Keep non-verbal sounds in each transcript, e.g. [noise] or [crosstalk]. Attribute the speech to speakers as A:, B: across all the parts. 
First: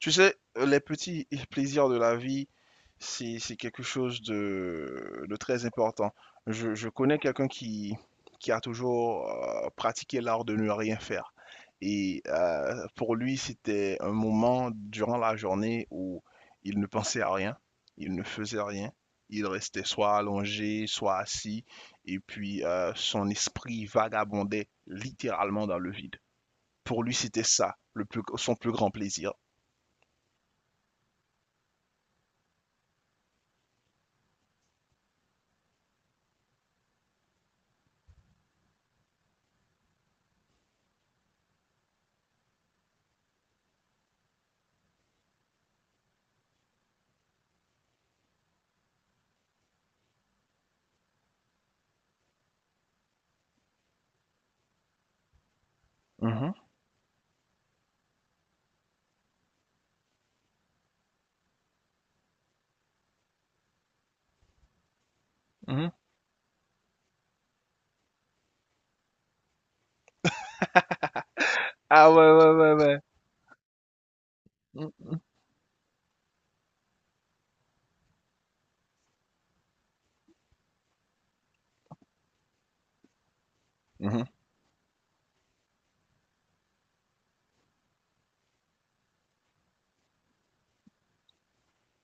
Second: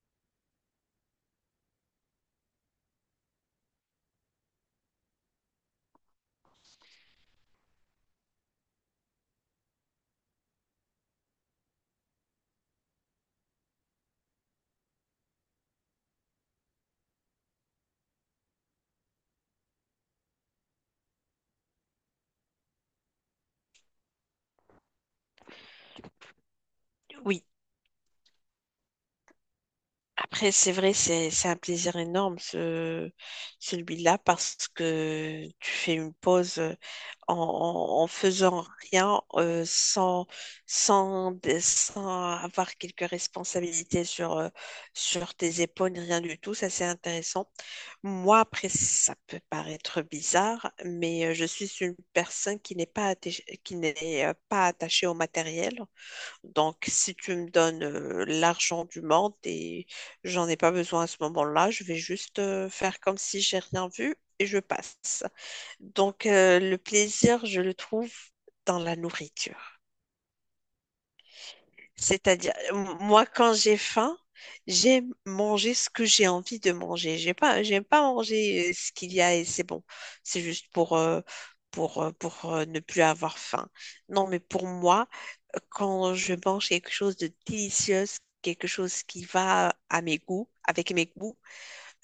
A: Tu sais, les petits plaisirs de la vie, c'est quelque chose de très important. Je connais quelqu'un qui a toujours pratiqué l'art de ne rien faire. Et pour lui, c'était un moment durant la journée où il ne pensait à rien, il ne faisait rien, il restait soit allongé, soit assis, et puis son esprit vagabondait littéralement dans le vide. Pour lui, c'était
B: Oui,
A: ça, le son plus grand plaisir.
B: après, c'est vrai, c'est un plaisir énorme, ce, celui-là, parce que tu fais une pause en faisant rien, sans avoir quelques responsabilités sur, sur tes épaules, ni rien du tout. Ça, c'est intéressant. Moi, après, ça peut paraître bizarre, mais je suis une personne qui n'est pas attachée au matériel.
A: Mhm.
B: Donc, si tu me donnes l'argent du monde et j'en ai pas besoin à ce moment-là, je vais juste faire comme si j'ai rien vu et je passe.
A: Mhm.
B: Donc, le plaisir, je le trouve dans la nourriture.
A: Ah ouais, ouais,
B: C'est-à-dire,
A: ouais, ouais.
B: moi, quand j'ai faim,
A: Mhm,
B: j'aime
A: mhm,
B: manger ce que j'ai envie de manger. J'ai pas, j'aime pas manger ce qu'il y a et c'est bon. C'est juste pour ne plus avoir faim.
A: mhm.
B: Non, mais pour moi, quand je mange quelque chose de délicieux, quelque chose qui va à mes goûts, avec mes goûts,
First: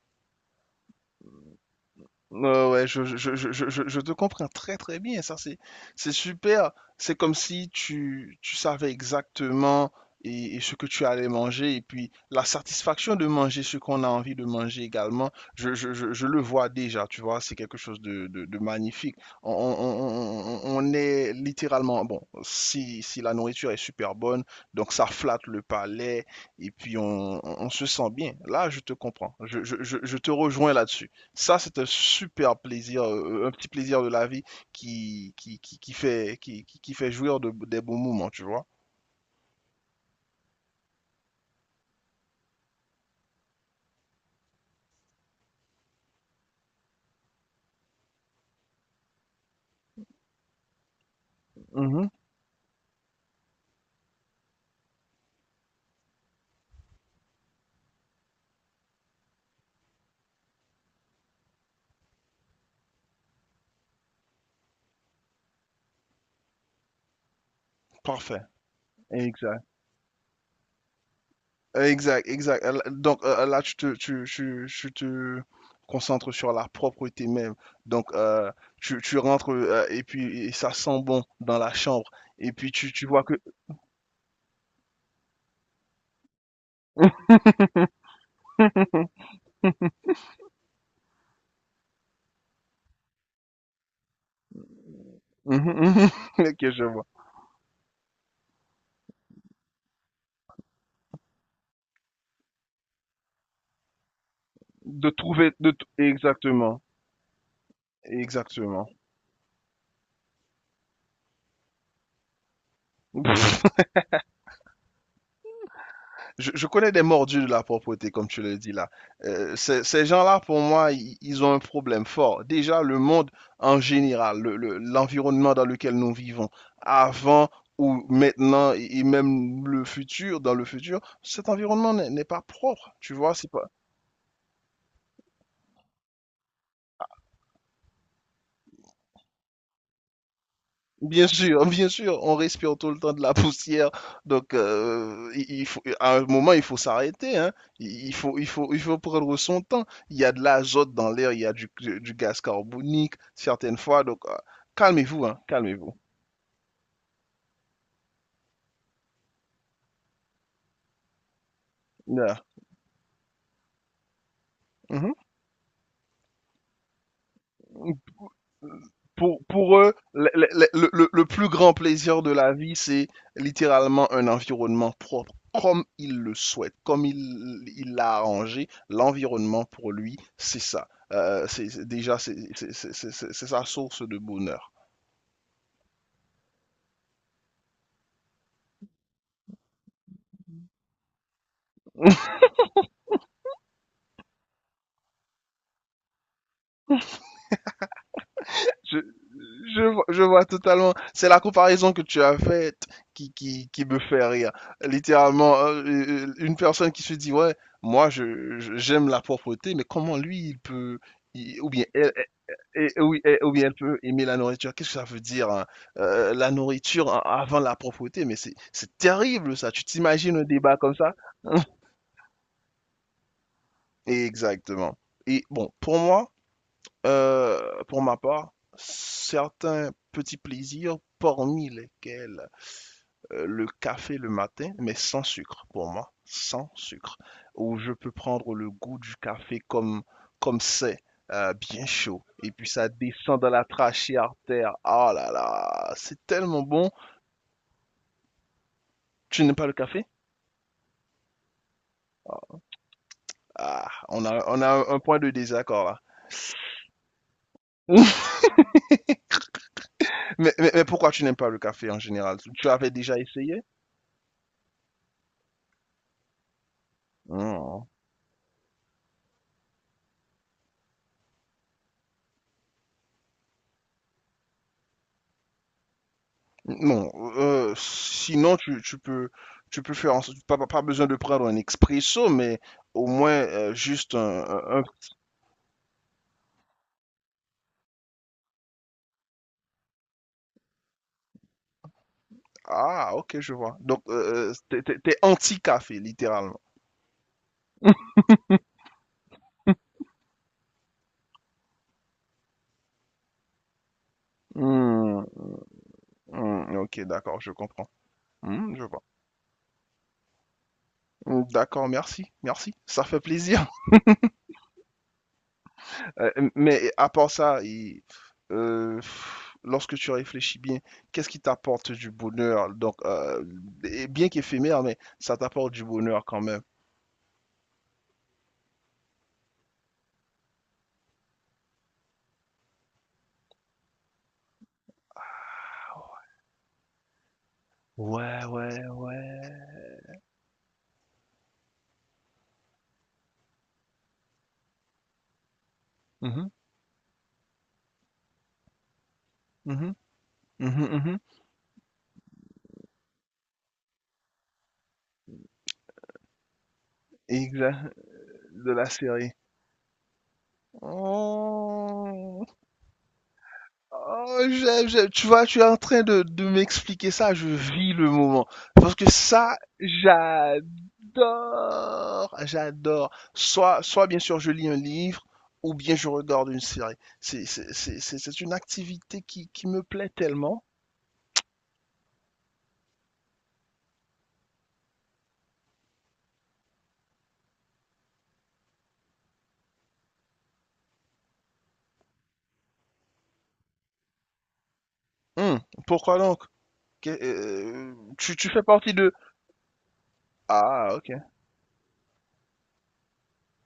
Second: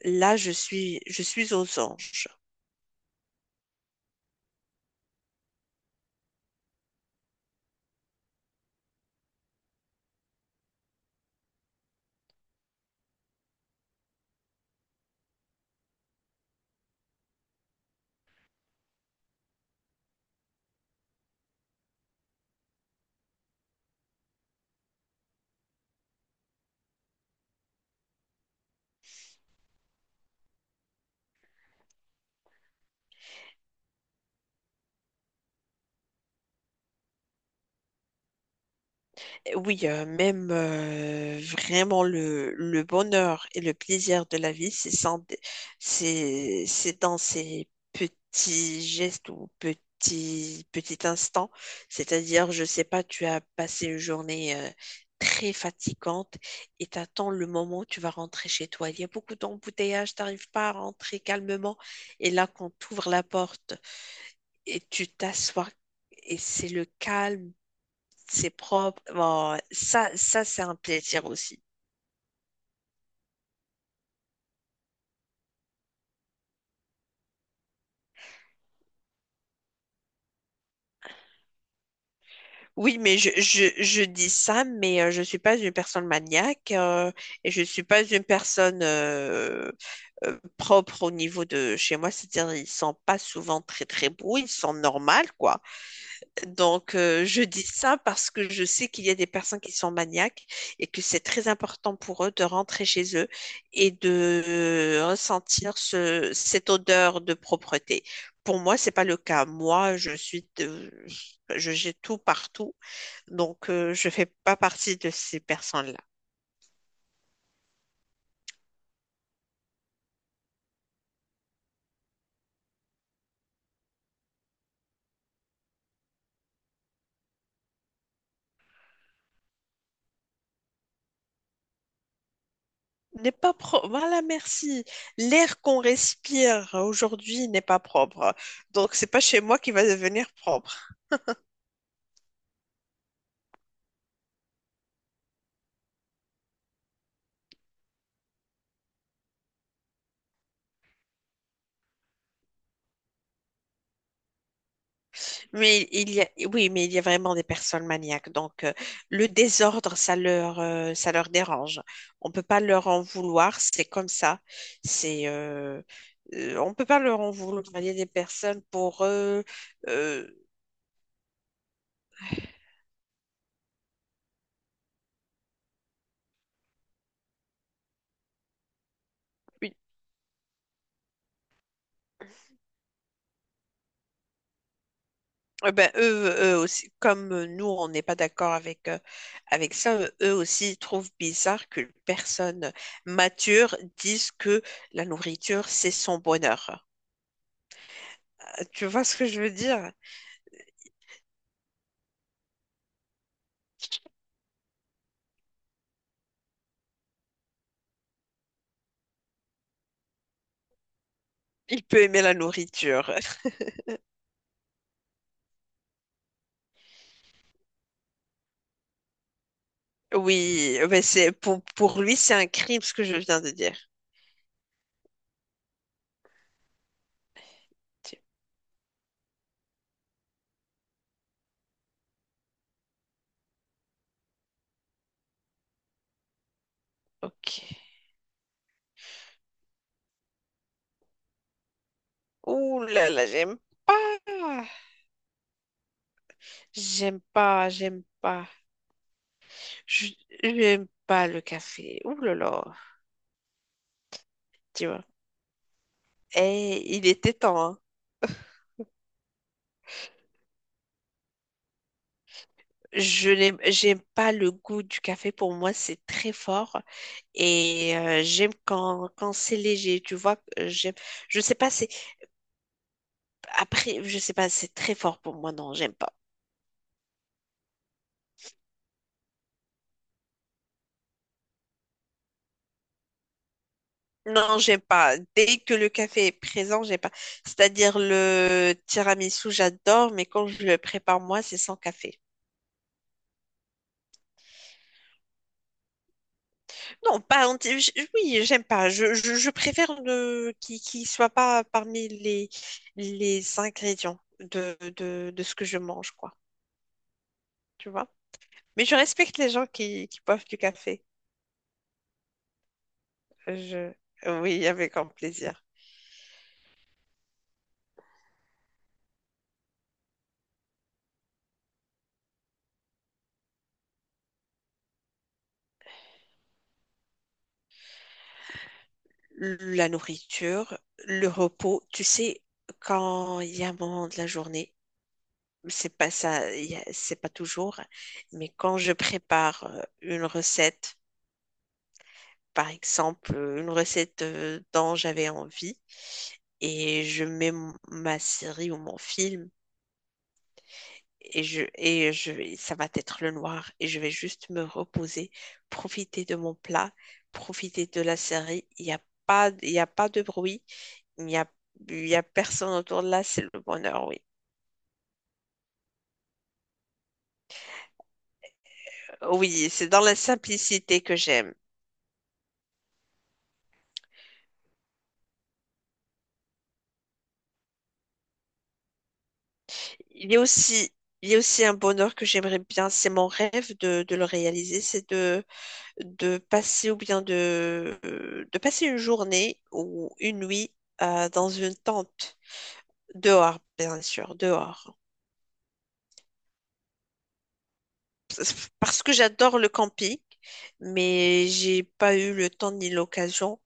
B: là, je suis aux anges.
A: Ouais, ouais, je te comprends très très bien, ça c'est super. C'est comme si tu, tu savais exactement et ce que tu allais manger et puis la satisfaction de manger ce qu'on a envie de manger également, je le vois déjà, tu vois, c'est quelque chose de magnifique. On est littéralement, bon, si, si la nourriture est super bonne, donc ça flatte le palais et puis on se sent bien. Là, je te comprends, je te rejoins là-dessus. Ça, c'est un super plaisir, un petit plaisir de la vie qui fait, qui fait jouir de, des bons moments, tu vois.
B: Oui, même vraiment le bonheur et le plaisir de la vie, c'est sans- c'est dans ces petits gestes ou petits, petits instants.
A: Mhm.
B: C'est-à-dire, je sais pas, tu as passé une journée très fatigante et t'attends le moment où tu vas rentrer chez toi. Il y a beaucoup d'embouteillages, t'arrives pas à rentrer calmement. Et là, quand tu ouvres la porte et tu t'assois, et c'est le calme,
A: Parfait.
B: c'est propre. Bon,
A: Exact.
B: ça c'est un plaisir aussi.
A: Exact, exact. Donc là, tu te concentres sur la propreté même. Donc, tu, tu rentres et puis et ça sent bon dans la chambre. Et puis, tu,
B: Oui,
A: tu
B: mais
A: vois que...
B: je dis ça, mais je suis pas une personne maniaque et je suis pas une personne propre au niveau de chez moi. C'est-à-dire, ils ne sont pas souvent très, très beaux, ils sont normaux, quoi.
A: Mhm, mhm. [laughs] Ok, je
B: Donc,
A: vois.
B: je dis ça parce que je sais qu'il y a des personnes qui sont maniaques et que c'est très important pour eux de rentrer chez eux et de
A: De trouver... De...
B: ressentir cette
A: Exactement.
B: odeur de propreté. Pour moi,
A: Exactement.
B: c'est pas le cas. Moi, je suis, de- Je jette tout partout,
A: [laughs]
B: donc je fais pas partie de ces personnes-là.
A: Je connais des mordus de la propreté, comme tu le dis là. Ces gens-là, pour moi, ils ont un problème fort. Déjà, le monde en général, l'environnement dans lequel nous vivons, avant ou maintenant, et même le futur, dans le futur, cet environnement n'est pas propre. Tu
B: N'est
A: vois, c'est
B: pas
A: pas,
B: propre. Voilà, merci. L'air qu'on respire aujourd'hui n'est pas propre. Donc, c'est pas chez moi qui va devenir propre.
A: bien sûr, [laughs] bien sûr, on respire tout le temps de la poussière, donc il faut, à un moment il faut s'arrêter, hein. Il faut, il faut, il faut prendre son temps. Il y a de l'azote dans l'air, il y a du gaz carbonique certaines fois, donc calmez-vous, hein,
B: Mais
A: calmez-vous.
B: il y a, oui, mais il y a vraiment des personnes maniaques. Donc, le désordre, ça leur dérange. On peut
A: Voilà.
B: pas leur en vouloir. C'est comme ça.
A: Mhm.
B: C'est, euh, on peut pas leur en vouloir. Il y a des personnes pour eux,
A: Pour eux,
B: euh,
A: le plus grand plaisir de la vie, c'est littéralement un environnement propre, comme il le souhaite, comme il l'a arrangé. L'environnement,
B: une-
A: pour lui, c'est ça. Déjà, c'est sa source de bonheur.
B: eh ben, eux aussi, comme nous, on n'est pas d'accord avec, avec ça, eux aussi ils trouvent bizarre qu'une
A: [laughs]
B: personne mature dise que la nourriture, c'est son bonheur. Tu
A: Je,
B: vois ce que je veux
A: je,
B: dire?
A: vois- je vois totalement. C'est la comparaison que tu as faite qui me fait rire. Littéralement, une personne qui se dit, ouais, moi, j'aime la propreté, mais comment lui, il peut, ou
B: Il
A: bien
B: peut
A: elle,
B: aimer
A: et
B: la nourriture.
A: et
B: [laughs]
A: oui, elle peut aimer la nourriture. Qu'est-ce que ça veut dire, hein. La nourriture avant la propreté, mais c'est terrible ça. Tu t'imagines un débat
B: Oui,
A: comme
B: mais
A: ça?
B: c'est
A: [laughs]
B: pour lui, c'est un crime ce que je viens de dire.
A: Exactement. Et bon, pour moi, pour ma
B: C'est-
A: part, certains petits plaisirs, parmi lesquels le café le matin, mais sans sucre pour moi, sans sucre,
B: Ok.
A: où je peux prendre le goût du café comme comme c'est, bien chaud, et puis
B: Ouh
A: ça
B: là là,
A: descend dans
B: j'aime
A: la
B: pas.
A: trachée artère. Oh là là, c'est tellement bon.
B: J'aime pas, j'aime pas.
A: Tu n'aimes pas le café?
B: Je j'aime pas le café. Ouh là
A: Ah,
B: là,
A: ah, on a
B: tu
A: un
B: vois.
A: point de désaccord là.
B: Et il était temps, hein.
A: [laughs] Mais pourquoi tu n'aimes pas le café en général? Tu avais déjà essayé?
B: J'aime pas le goût du café. Pour moi, c'est très fort.
A: Hmm.
B: Et j'aime quand c'est léger, tu vois. J'aime, je sais pas, c'est, après, je sais pas, c'est très fort pour moi. Non, j'aime pas.
A: Non, sinon tu, tu peux faire en pas, pas pas besoin de prendre un expresso, mais au moins juste un,
B: Non, j'aime pas. Dès que le café est présent, j'aime pas. C'est-à-dire le tiramisu, j'adore, mais quand je le prépare moi, c'est sans café.
A: ah, ok, je vois. Donc t'es, t'es anti-café, littéralement.
B: Non, pas anti. Oui, j'aime pas. Je préfère ne... qu'il soit pas parmi les ingrédients
A: Hmm,
B: de ce que je mange, quoi.
A: hmm, ok, d'accord, je comprends.
B: Tu vois?
A: Hmm, je
B: Mais je
A: vois.
B: respecte les gens qui boivent du café.
A: Hmm, d'accord, merci, merci, ça fait plaisir. [laughs]
B: Je... Oui, avec grand plaisir.
A: Mais à part ça, euh, lorsque tu réfléchis bien, qu'est-ce qui t'apporte du bonheur? Donc, et bien qu'éphémère, mais ça t'apporte du bonheur quand même.
B: La nourriture, le repos, tu sais, quand il y a un moment de la journée c'est pas ça, c'est pas toujours,
A: Ouais,
B: mais quand
A: ouais,
B: je
A: ouais.
B: prépare une recette, par exemple, une recette dont j'avais envie,
A: Mhm,
B: et je mets ma série ou mon film,
A: mhm, mhm, mhm. Mmh mh. Mmh.
B: ça va être le noir, et je vais juste me reposer, profiter de mon plat, profiter
A: Exact,
B: de la série,
A: de la série.
B: il y a pas de bruit, il n'y a, il y a
A: Oh!
B: personne autour de là, c'est le bonheur, oui.
A: Oh, j'aime, j'aime. Tu vois, tu es en train de m'expliquer ça, je vis le moment. Parce que ça,
B: Oui, c'est dans la simplicité que j'aime.
A: j'adore! J'adore. Soit soit bien sûr je lis un livre ou bien je regarde une série. C'est une activité qui me plaît
B: Il y a
A: tellement.
B: aussi, il y a aussi un bonheur que j'aimerais bien, c'est mon rêve de le réaliser, de passer ou bien de passer une journée ou une nuit dans une tente, dehors, bien sûr, dehors.
A: Mmh, pourquoi donc? Qu'est tu tu fais
B: [laughs]
A: partie
B: Parce
A: de
B: que j'adore le camping,
A: ah OK.
B: mais j'ai pas eu le temps ni l'occasion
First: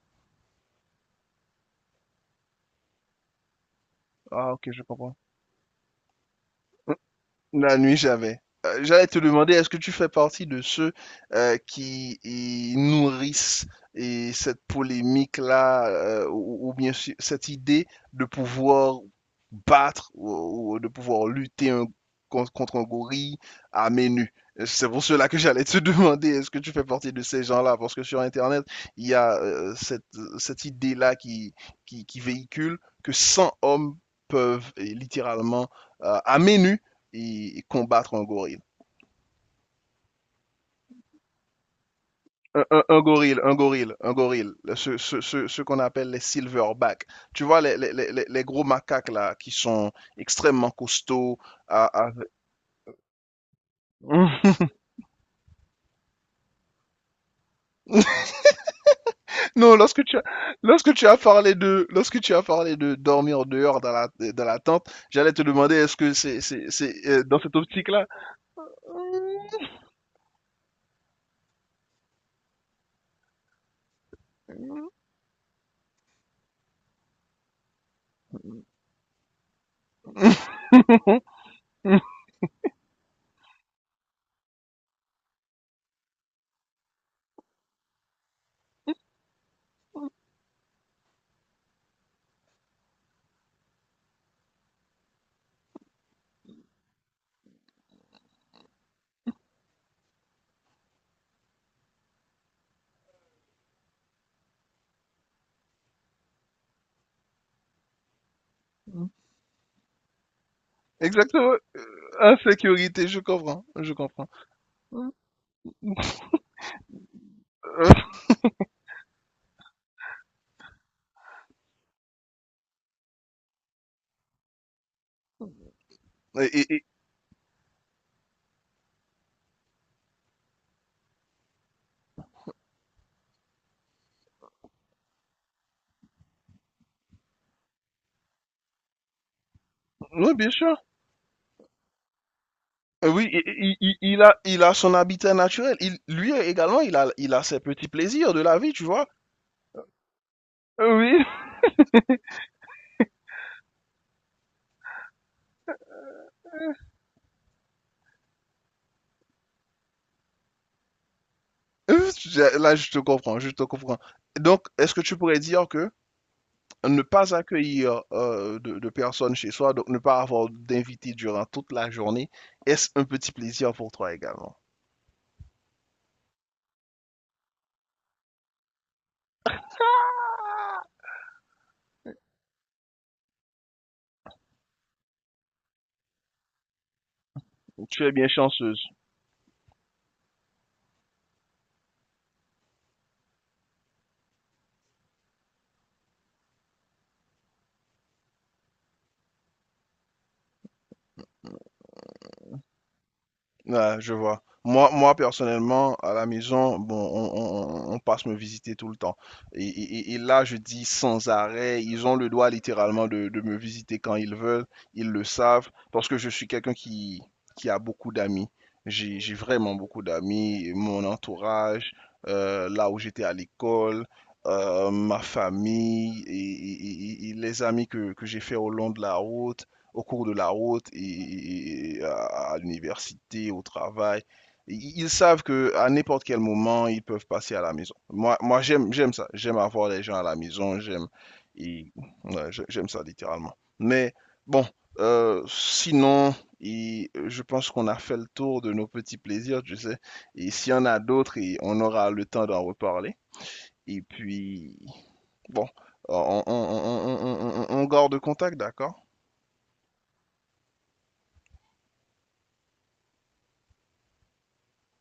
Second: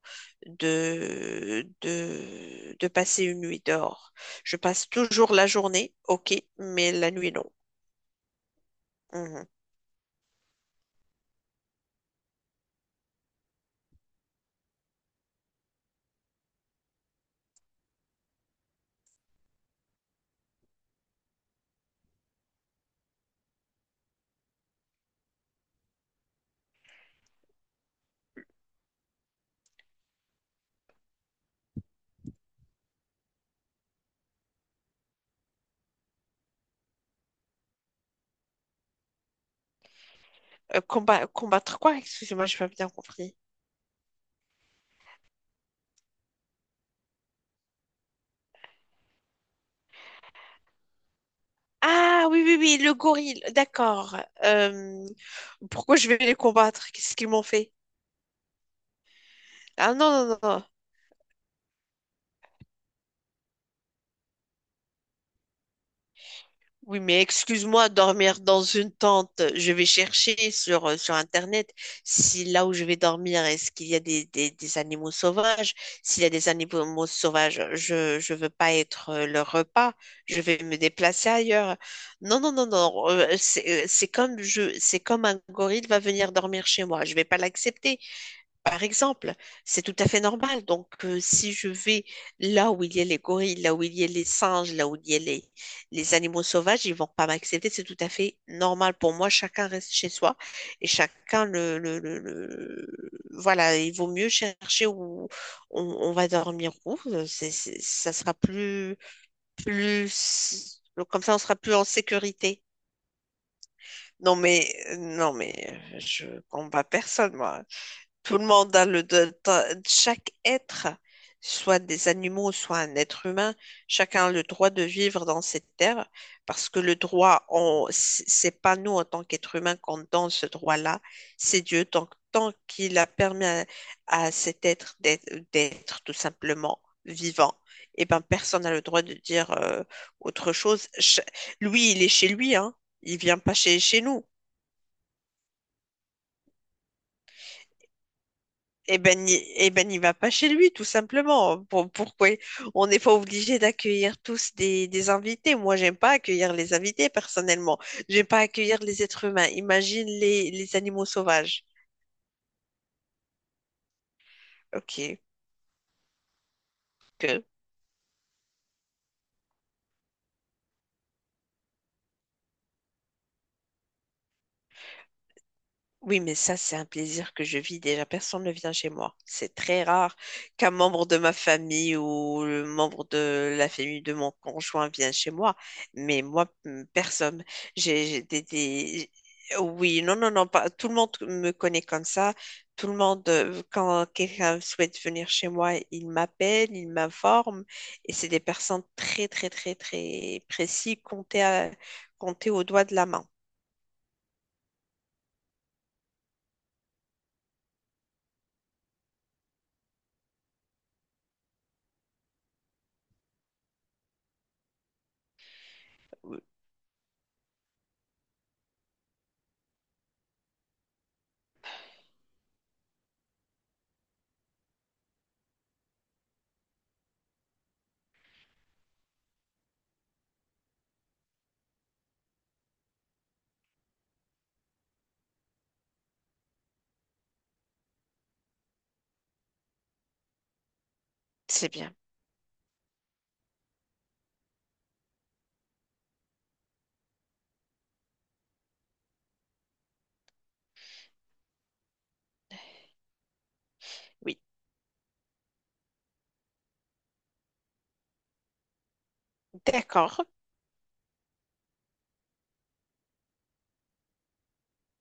B: de passer une nuit dehors.
A: Ah
B: Je
A: OK, je
B: passe
A: comprends.
B: toujours la journée, ok, mais la nuit, non.
A: La nuit, jamais. J'allais te
B: Mhm.
A: demander, est-ce que tu fais partie de ceux qui y nourrissent et cette polémique-là, ou bien sûr, cette idée de pouvoir battre ou de pouvoir lutter contre un gorille à main nue? C'est pour cela que j'allais te [laughs] demander, est-ce que tu fais partie de ces gens-là? Parce que sur Internet, il y a cette, cette idée-là qui véhicule que 100 hommes peuvent littéralement, à main nue, et, combattre un gorille.
B: Combattre quoi? Excusez-moi, j'ai
A: Un,
B: pas
A: un,
B: bien
A: un,
B: compris.
A: gorille, un gorille, un gorille, ce qu'on appelle les silverback. Tu vois, gros macaques là, qui sont extrêmement costauds. À...
B: Ah oui, oui, oui, le gorille, d'accord.
A: [laughs]
B: Euh, pourquoi je vais les combattre? Qu'est-ce qu'ils m'ont fait?
A: non,
B: Ah non, non, non, non.
A: lorsque tu as parlé de, lorsque tu as parlé de dormir dehors dans la tente, j'allais te demander est-ce que c'est
B: Oui, mais
A: dans cette optique
B: excuse-moi,
A: là?
B: dormir dans une tente, je vais chercher sur, sur Internet si là où je vais dormir, est-ce qu'il y a des animaux sauvages? S'il y a des animaux sauvages, je veux pas être leur repas, je vais
A: [laughs]
B: me déplacer ailleurs. Non, non, non, non, c'est comme un gorille va venir dormir chez moi, je vais pas l'accepter. Par exemple, c'est tout à fait normal. Donc, si je vais là où il y a les gorilles, là où il y a les singes, là où il y a les animaux sauvages, ils vont pas m'accepter. C'est tout à fait normal pour moi. Chacun reste chez soi et chacun voilà, il vaut mieux chercher où on va dormir où. Ça sera plus, plus... Comme ça, on
A: Exactement.
B: sera plus en sécurité.
A: Insécurité, je comprends, je comprends.
B: Non, mais, non, mais je combats personne, moi.
A: [laughs]
B: Tout le monde a le de- ta- chaque être, soit des animaux, soit un être humain, chacun a le droit de vivre dans cette terre parce que
A: Et...
B: le droit, on, c'est pas nous en tant qu'être humain qu'on donne ce droit-là, c'est Dieu. Tant qu'il a permis à cet être d'être tout simplement vivant, et ben personne n'a le droit de dire
A: oui, bien
B: autre
A: sûr.
B: chose. Lui, il est chez lui, hein. Il
A: Oui,
B: vient pas chez nous.
A: il a son habitat naturel. Il, lui également, il a ses petits plaisirs de la vie, tu
B: Eh
A: vois.
B: ben, n'y va pas chez lui, tout
A: Oui. [laughs]
B: simplement. Pourquoi on n'est pas obligé d'accueillir tous des invités? Moi, j'aime pas accueillir les invités, personnellement. J'aime pas accueillir les êtres humains. Imagine les animaux sauvages.
A: Là, je te comprends, je te comprends. Donc, est-ce que tu
B: Ok.
A: pourrais dire que ne pas accueillir de personnes chez soi, donc ne pas avoir d'invités durant toute la journée, est-ce un petit plaisir pour toi également?
B: Oui, mais ça, c'est un plaisir que je vis déjà. Personne ne vient chez moi. C'est très rare qu'un membre de ma famille ou le membre de la famille de mon conjoint vienne chez moi. Mais moi, personne.
A: Tu es
B: J'ai
A: bien chanceuse.
B: des- Oui, non, non, non, pas... tout le monde me connaît comme ça. Tout le monde, quand quelqu'un souhaite venir chez moi, il m'appelle, il m'informe. Et c'est des personnes très, très, très, très précises, comptées au doigt de la main.
A: Ouais, je vois. Moi, moi, personnellement, à la maison, bon, passe me visiter tout le temps. Et, et là, je dis sans arrêt, ils ont le droit littéralement de me visiter quand ils veulent, ils le savent, parce que je
B: Oui,
A: suis quelqu'un qui a beaucoup d'amis. J'ai vraiment beaucoup d'amis, mon entourage, là où j'étais à l'école, ma famille et, et les amis que j'ai fait au long de la route au cours de la route et, à l'université, au travail. Ils savent que à n'importe quel moment, ils peuvent passer à la maison. Moi, moi j'aime, j'aime ça. J'aime avoir les gens à la maison. J'aime,
B: c'est
A: et,
B: bien.
A: ouais, j'aime ça littéralement. Mais bon, sinon, et, je pense qu'on a fait le tour de nos petits plaisirs, tu sais. Et s'il y en a d'autres, et on aura le temps d'en reparler. Et
B: Oui,
A: puis, bon, on garde contact, d'accord?
B: d'accord.